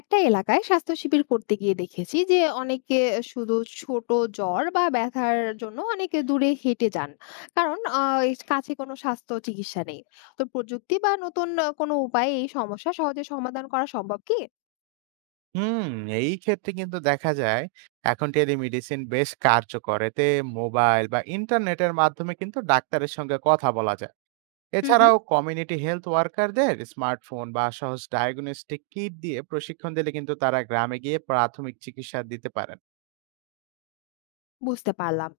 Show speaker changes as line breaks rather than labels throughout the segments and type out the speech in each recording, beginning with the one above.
একটা এলাকায় স্বাস্থ্য শিবির করতে গিয়ে দেখেছি যে অনেকে শুধু ছোট জ্বর বা ব্যথার জন্য অনেকে দূরে হেঁটে যান। কারণ এর কাছে কোনো স্বাস্থ্য চিকিৎসা নেই। তো প্রযুক্তি বা নতুন কোনো উপায়ে এই সমস্যা সহজে সমাধান করা সম্ভব কি?
হুম, এই ক্ষেত্রে কিন্তু দেখা যায় এখন টেলিমেডিসিন বেশ কার্যকর। এতে মোবাইল বা ইন্টারনেটের মাধ্যমে কিন্তু ডাক্তারের সঙ্গে কথা বলা যায়।
হুম হুম,
এছাড়াও কমিউনিটি হেলথ ওয়ার্কারদের স্মার্টফোন বা সহজ ডায়াগনস্টিক কিট দিয়ে প্রশিক্ষণ দিলে কিন্তু তারা গ্রামে গিয়ে প্রাথমিক চিকিৎসা দিতে পারেন।
বুঝতে পারলাম।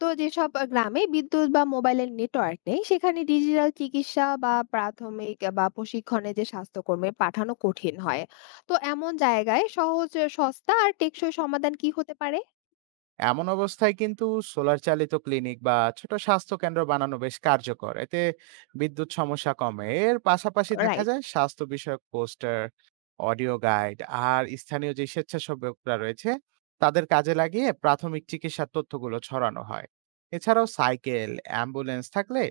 তো যেসব গ্রামে বিদ্যুৎ বা মোবাইলের নেটওয়ার্ক নেই, সেখানে ডিজিটাল চিকিৎসা বা প্রাথমিক বা প্রশিক্ষণে যে স্বাস্থ্যকর্মী পাঠানো কঠিন হয়। তো এমন জায়গায় সহজ, সস্তা আর টেকসই সমাধান কি হতে পারে?
এমন অবস্থায় কিন্তু সোলার চালিত ক্লিনিক বা ছোট স্বাস্থ্য কেন্দ্র বানানো বেশ কার্যকর। এতে বিদ্যুৎ সমস্যা কমে। এর পাশাপাশি দেখা
রাইট।
যায় স্বাস্থ্য বিষয়ক পোস্টার, অডিও গাইড আর স্থানীয় যে স্বেচ্ছাসেবকরা রয়েছে তাদের কাজে লাগিয়ে প্রাথমিক চিকিৎসার তথ্যগুলো ছড়ানো হয়। এছাড়াও সাইকেল অ্যাম্বুলেন্স থাকলে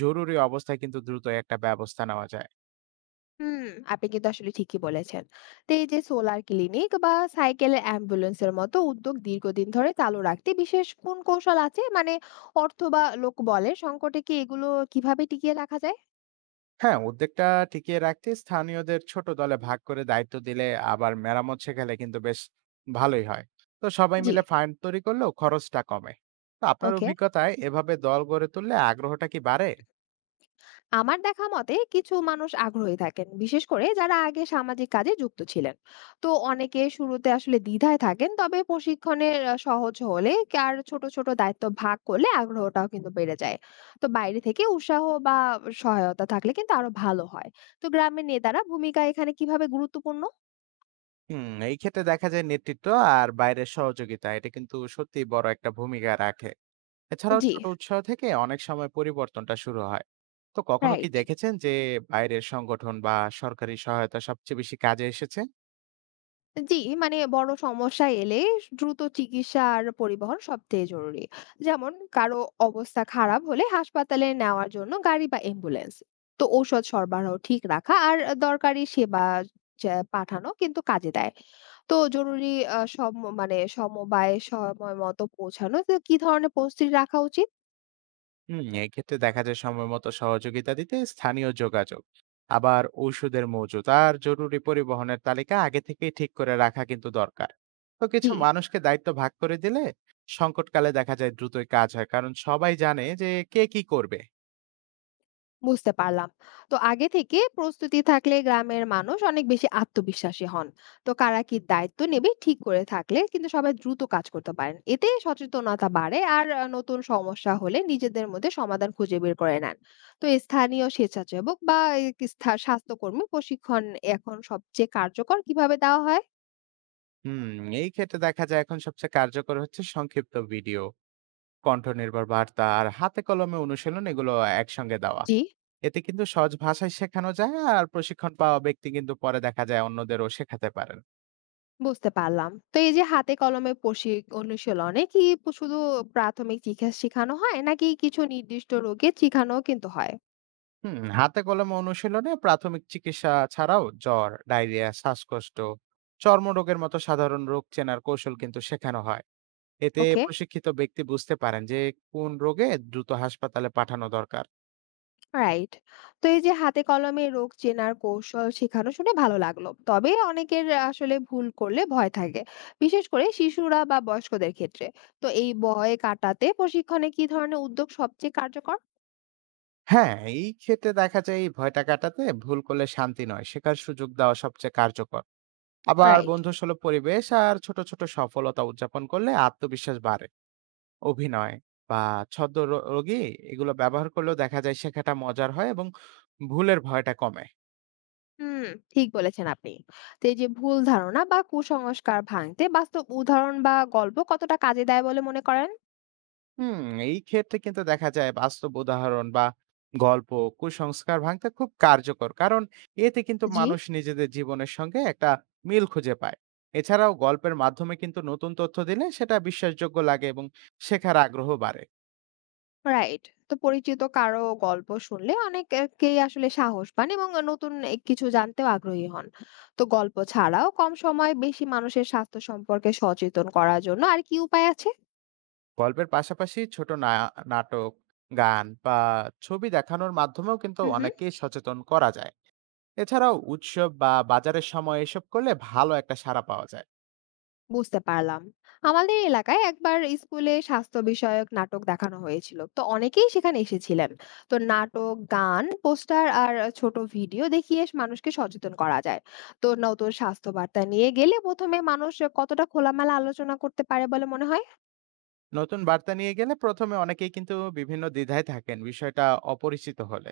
জরুরি অবস্থায় কিন্তু দ্রুত একটা ব্যবস্থা নেওয়া যায়।
হুম, আপনি কিন্তু আসলে ঠিকই বলেছেন। তো এই যে সোলার ক্লিনিক বা সাইকেলের অ্যাম্বুলেন্সের মতো উদ্যোগ দীর্ঘদিন ধরে চালু রাখতে বিশেষ কোন কৌশল আছে? মানে অর্থ বা লোকবলের সংকটে কি এগুলো কিভাবে টিকিয়ে রাখা যায়?
হ্যাঁ, উদ্যোগটা টিকিয়ে রাখতে স্থানীয়দের ছোট দলে ভাগ করে দায়িত্ব দিলে আবার মেরামত শেখালে কিন্তু বেশ ভালোই হয়। তো সবাই
জি।
মিলে ফান্ড তৈরি করলেও খরচটা কমে। তো আপনার
ওকে।
অভিজ্ঞতায় এভাবে দল গড়ে তুললে আগ্রহটা কি বাড়ে?
আমার দেখা মতে কিছু মানুষ আগ্রহী থাকেন, বিশেষ করে যারা আগে সামাজিক কাজে যুক্ত ছিলেন। তো অনেকে শুরুতে আসলে দ্বিধায় থাকেন, তবে প্রশিক্ষণের সহজ হলে কে আর ছোট ছোট দায়িত্ব ভাগ করলে আগ্রহটাও কিন্তু বেড়ে যায়। তো বাইরে থেকে উৎসাহ বা সহায়তা থাকলে কিন্তু আরো ভালো হয়। তো গ্রামের নেতারা ভূমিকা এখানে কিভাবে গুরুত্বপূর্ণ?
এই ক্ষেত্রে দেখা যায় নেতৃত্ব আর বাইরের সহযোগিতা এটা কিন্তু সত্যিই বড় একটা ভূমিকা রাখে। এছাড়াও
জি।
ছোট উৎসাহ থেকে অনেক সময় পরিবর্তনটা শুরু হয়। তো কখনো কি
রাইট।
দেখেছেন যে বাইরের সংগঠন বা সরকারি সহায়তা সবচেয়ে বেশি কাজে এসেছে?
জি, মানে বড় সমস্যা এলে দ্রুত চিকিৎসা আর পরিবহন সবথেকে জরুরি। যেমন কারো অবস্থা খারাপ হলে হাসপাতালে নেওয়ার জন্য গাড়ি বা অ্যাম্বুলেন্স। তো ঔষধ সরবরাহ ঠিক রাখা আর দরকারি সেবা যা পাঠানো কিন্তু কাজে দেয়। তো জরুরি আ সম মানে সমবায় সময় মতো পৌঁছানো, তো কি ধরনের প্রস্তুতি রাখা উচিত?
এক্ষেত্রে দেখা যায় সময় মতো সহযোগিতা দিতে স্থানীয় যোগাযোগ, আবার ঔষধের মজুত আর জরুরি পরিবহনের তালিকা আগে থেকেই ঠিক করে রাখা কিন্তু দরকার। তো
জি।
কিছু মানুষকে দায়িত্ব ভাগ করে দিলে সংকটকালে দেখা যায় দ্রুতই কাজ হয়, কারণ সবাই জানে যে কে কি করবে।
বুঝতে পারলাম। তো আগে থেকে প্রস্তুতি থাকলে গ্রামের মানুষ অনেক বেশি আত্মবিশ্বাসী হন। তো কারা কি দায়িত্ব নেবে ঠিক করে থাকলে কিন্তু সবাই দ্রুত কাজ করতে পারেন। এতে সচেতনতা বাড়ে আর নতুন সমস্যা হলে নিজেদের মধ্যে সমাধান খুঁজে বের করে নেন। তো স্থানীয় স্বেচ্ছাসেবক বা এই স্বাস্থ্যকর্মী প্রশিক্ষণ এখন সবচেয়ে কার্যকর কিভাবে দেওয়া হয়?
হুম এই ক্ষেত্রে দেখা যায় এখন সবচেয়ে কার্যকর হচ্ছে সংক্ষিপ্ত ভিডিও, কণ্ঠনির্ভর বার্তা আর হাতে কলমে অনুশীলন, এগুলো একসঙ্গে দেওয়া।
জি।
এতে কিন্তু সহজ ভাষায় শেখানো যায় আর প্রশিক্ষণ পাওয়া ব্যক্তি কিন্তু পরে দেখা যায় অন্যদেরও শেখাতে পারে।
বুঝতে পারলাম। তো এই যে হাতে কলমে অনুশীলনে কি শুধু প্রাথমিক চিকিৎসা শিখানো হয় নাকি কিছু নির্দিষ্ট রোগের শিখানোও কিন্তু হয়?
হাতে কলমে অনুশীলনে প্রাথমিক চিকিৎসা ছাড়াও জ্বর, ডায়রিয়া, শ্বাসকষ্ট, চর্মরোগের মতো সাধারণ রোগ চেনার কৌশল কিন্তু শেখানো হয়। এতে
ওকে।
প্রশিক্ষিত ব্যক্তি বুঝতে পারেন যে কোন রোগে দ্রুত হাসপাতালে পাঠানো দরকার।
রাইট। তো এই যে হাতে কলমে রোগ চেনার কৌশল শেখানো শুনে ভালো লাগলো। তবে অনেকের আসলে ভুল করলে ভয় থাকে। বিশেষ করে শিশুরা বা বয়স্কদের ক্ষেত্রে। তো এই ভয় কাটাতে প্রশিক্ষণে কি ধরনের উদ্যোগ সবচেয়ে কার্যকর?
হ্যাঁ, এই ক্ষেত্রে দেখা যায় এই ভয়টা কাটাতে ভুল করলে শান্তি নয় শেখার সুযোগ দেওয়া সবচেয়ে কার্যকর। আবার
রাইট।
বন্ধুসুলভ পরিবেশ আর ছোট ছোট সফলতা উদযাপন করলে আত্মবিশ্বাস বাড়ে। অভিনয় বা ছদ্মবেশী এগুলো ব্যবহার করলেও দেখা যায় শেখাটা মজার হয় এবং ভুলের ভয়টা কমে।
হুম, ঠিক বলেছেন আপনি। তো এই যে ভুল ধারণা বা কুসংস্কার ভাঙতে বাস্তব উদাহরণ বা গল্প কতটা কাজে দেয় বলে মনে করেন?
হুম, এই ক্ষেত্রে কিন্তু দেখা যায় বাস্তব উদাহরণ বা গল্প কুসংস্কার ভাঙতে খুব কার্যকর। কারণ এতে কিন্তু
জি।
মানুষ নিজেদের জীবনের সঙ্গে একটা মিল খুঁজে পায়। এছাড়াও গল্পের মাধ্যমে কিন্তু নতুন তথ্য দিলে সেটা বিশ্বাসযোগ্য লাগে এবং শেখার আগ্রহ বাড়ে।
রাইট। তো পরিচিত কারো গল্প শুনলে অনেকেই আসলে সাহস পান এবং নতুন এ কিছু জানতেও আগ্রহী হন। তো গল্প ছাড়াও কম সময়ে বেশি মানুষের স্বাস্থ্য সম্পর্কে সচেতন করার জন্য আর কি উপায় আছে?
গল্পের পাশাপাশি ছোট না নাটক, গান বা ছবি দেখানোর মাধ্যমেও কিন্তু
হুম হুম,
অনেককেই সচেতন করা যায়। এছাড়াও উৎসব বা বাজারের সময় এসব করলে ভালো একটা সাড়া পাওয়া যায়।
বুঝতে পারলাম। আমাদের এলাকায় একবার স্কুলে স্বাস্থ্য বিষয়ক নাটক দেখানো হয়েছিল। তো অনেকেই সেখানে এসেছিলেন। তো নাটক, গান, পোস্টার আর ছোট ভিডিও দেখিয়ে মানুষকে সচেতন করা যায়। তো নতুন স্বাস্থ্য বার্তা নিয়ে গেলে প্রথমে মানুষ কতটা খোলামেলা আলোচনা করতে পারে বলে মনে হয়?
নতুন বার্তা নিয়ে গেলে প্রথমে অনেকেই কিন্তু বিভিন্ন দ্বিধায় থাকেন বিষয়টা অপরিচিত হলে।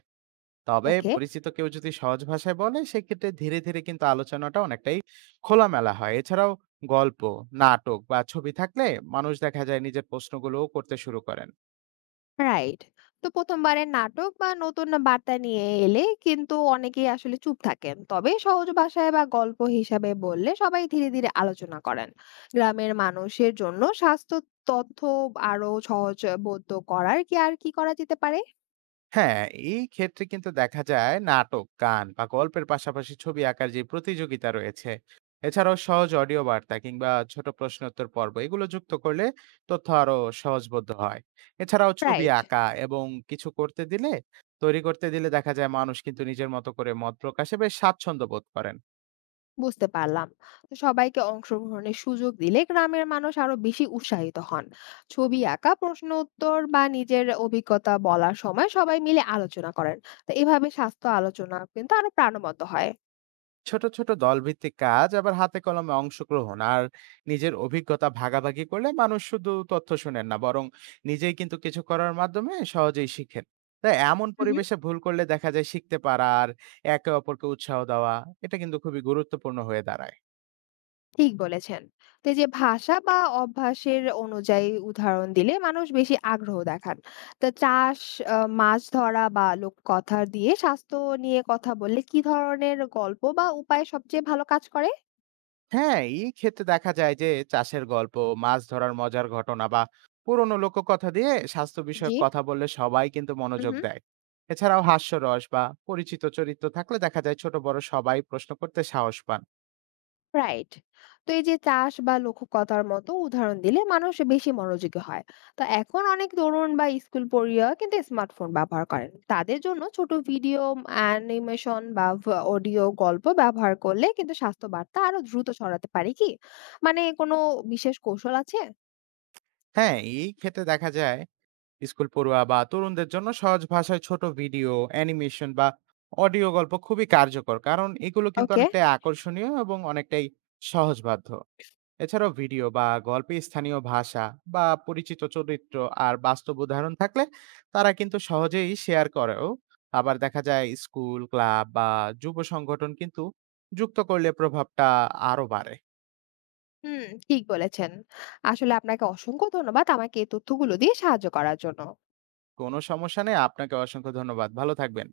তবে
ওকে।
পরিচিত কেউ যদি সহজ ভাষায় বলে সেক্ষেত্রে ধীরে ধীরে কিন্তু আলোচনাটা অনেকটাই খোলামেলা হয়। এছাড়াও গল্প, নাটক বা ছবি থাকলে মানুষ দেখা যায় নিজের প্রশ্নগুলোও করতে শুরু করেন।
রাইট। তো প্রথমবারের নাটক বা নতুন বার্তা নিয়ে এলে কিন্তু অনেকেই আসলে চুপ থাকেন, তবে সহজ ভাষায় বা গল্প হিসাবে বললে সবাই ধীরে ধীরে আলোচনা করেন। গ্রামের মানুষের জন্য স্বাস্থ্য তথ্য আরো সহজবোধ্য করার কি আর কি করা যেতে পারে?
হ্যাঁ, এই ক্ষেত্রে কিন্তু দেখা যায় নাটক, গান বা গল্পের পাশাপাশি ছবি আঁকার যে প্রতিযোগিতা রয়েছে, এছাড়াও সহজ অডিও বার্তা কিংবা ছোট প্রশ্নোত্তর পর্ব এগুলো যুক্ত করলে তথ্য আরো সহজবোধ্য হয়। এছাড়াও ছবি
রাইট।
আঁকা এবং কিছু করতে দিলে, তৈরি করতে দিলে দেখা যায় মানুষ কিন্তু নিজের মতো করে মত প্রকাশে বেশ স্বাচ্ছন্দ্য বোধ করেন।
বুঝতে পারলাম। তো সবাইকে অংশগ্রহণের সুযোগ দিলে গ্রামের মানুষ আরো বেশি উৎসাহিত হন। ছবি আঁকা, প্রশ্ন উত্তর বা নিজের অভিজ্ঞতা বলার সময় সবাই মিলে আলোচনা করেন। তো এভাবে স্বাস্থ্য আলোচনা কিন্তু আরো প্রাণবন্ত হয়।
ছোট ছোট দলভিত্তিক কাজ, আবার হাতে কলমে অংশগ্রহণ আর নিজের অভিজ্ঞতা ভাগাভাগি করলে মানুষ শুধু তথ্য শোনেন না, বরং নিজেই কিন্তু কিছু করার মাধ্যমে সহজেই শিখেন। তাই এমন
হুম,
পরিবেশে ভুল করলে দেখা যায় শিখতে পারা আর একে অপরকে উৎসাহ দেওয়া এটা কিন্তু খুবই গুরুত্বপূর্ণ হয়ে দাঁড়ায়।
ঠিক বলেছেন। তো এই যে ভাষা বা অভ্যাসের অনুযায়ী উদাহরণ দিলে মানুষ বেশি আগ্রহ দেখান। তো চাষ, মাছ ধরা বা লোককথা দিয়ে স্বাস্থ্য নিয়ে কথা বললে কি ধরনের গল্প বা উপায় সবচেয়ে ভালো কাজ করে?
হ্যাঁ, এই ক্ষেত্রে দেখা যায় যে চাষের গল্প, মাছ ধরার মজার ঘটনা বা পুরনো লোককথা দিয়ে স্বাস্থ্য
জি।
বিষয়ক কথা বললে সবাই কিন্তু মনোযোগ
হুম।
দেয়। এছাড়াও হাস্যরস বা পরিচিত চরিত্র থাকলে দেখা যায় ছোট বড় সবাই প্রশ্ন করতে সাহস পান।
রাইট। তো এই যে চাষ বা লোককথার মতো উদাহরণ দিলে মানুষ বেশি মনোযোগী হয়। তো এখন অনেক তরুণ বা স্কুল পড়ুয়া কিন্তু স্মার্টফোন ব্যবহার করেন। তাদের জন্য ছোট ভিডিও, অ্যানিমেশন বা অডিও গল্প ব্যবহার করলে কিন্তু স্বাস্থ্য বার্তা আরো দ্রুত ছড়াতে পারে কি? মানে কোনো বিশেষ কৌশল আছে?
হ্যাঁ, এই ক্ষেত্রে দেখা যায় স্কুল পড়ুয়া বা তরুণদের জন্য সহজ ভাষায় ছোট ভিডিও, অ্যানিমেশন বা অডিও গল্প খুবই কার্যকর। কারণ এগুলো কিন্তু
ওকে।
অনেকটাই আকর্ষণীয় এবং অনেকটাই সহজবাধ্য। এছাড়াও ভিডিও বা গল্পে স্থানীয় ভাষা বা পরিচিত চরিত্র আর বাস্তব উদাহরণ থাকলে তারা কিন্তু সহজেই শেয়ার করেও আবার দেখা যায় স্কুল ক্লাব বা যুব সংগঠন কিন্তু যুক্ত করলে প্রভাবটা আরো বাড়ে।
হুম, ঠিক বলেছেন। আসলে আপনাকে অসংখ্য ধন্যবাদ আমাকে এই তথ্যগুলো দিয়ে সাহায্য করার জন্য।
কোনো সমস্যা নেই, আপনাকে অসংখ্য ধন্যবাদ, ভালো থাকবেন।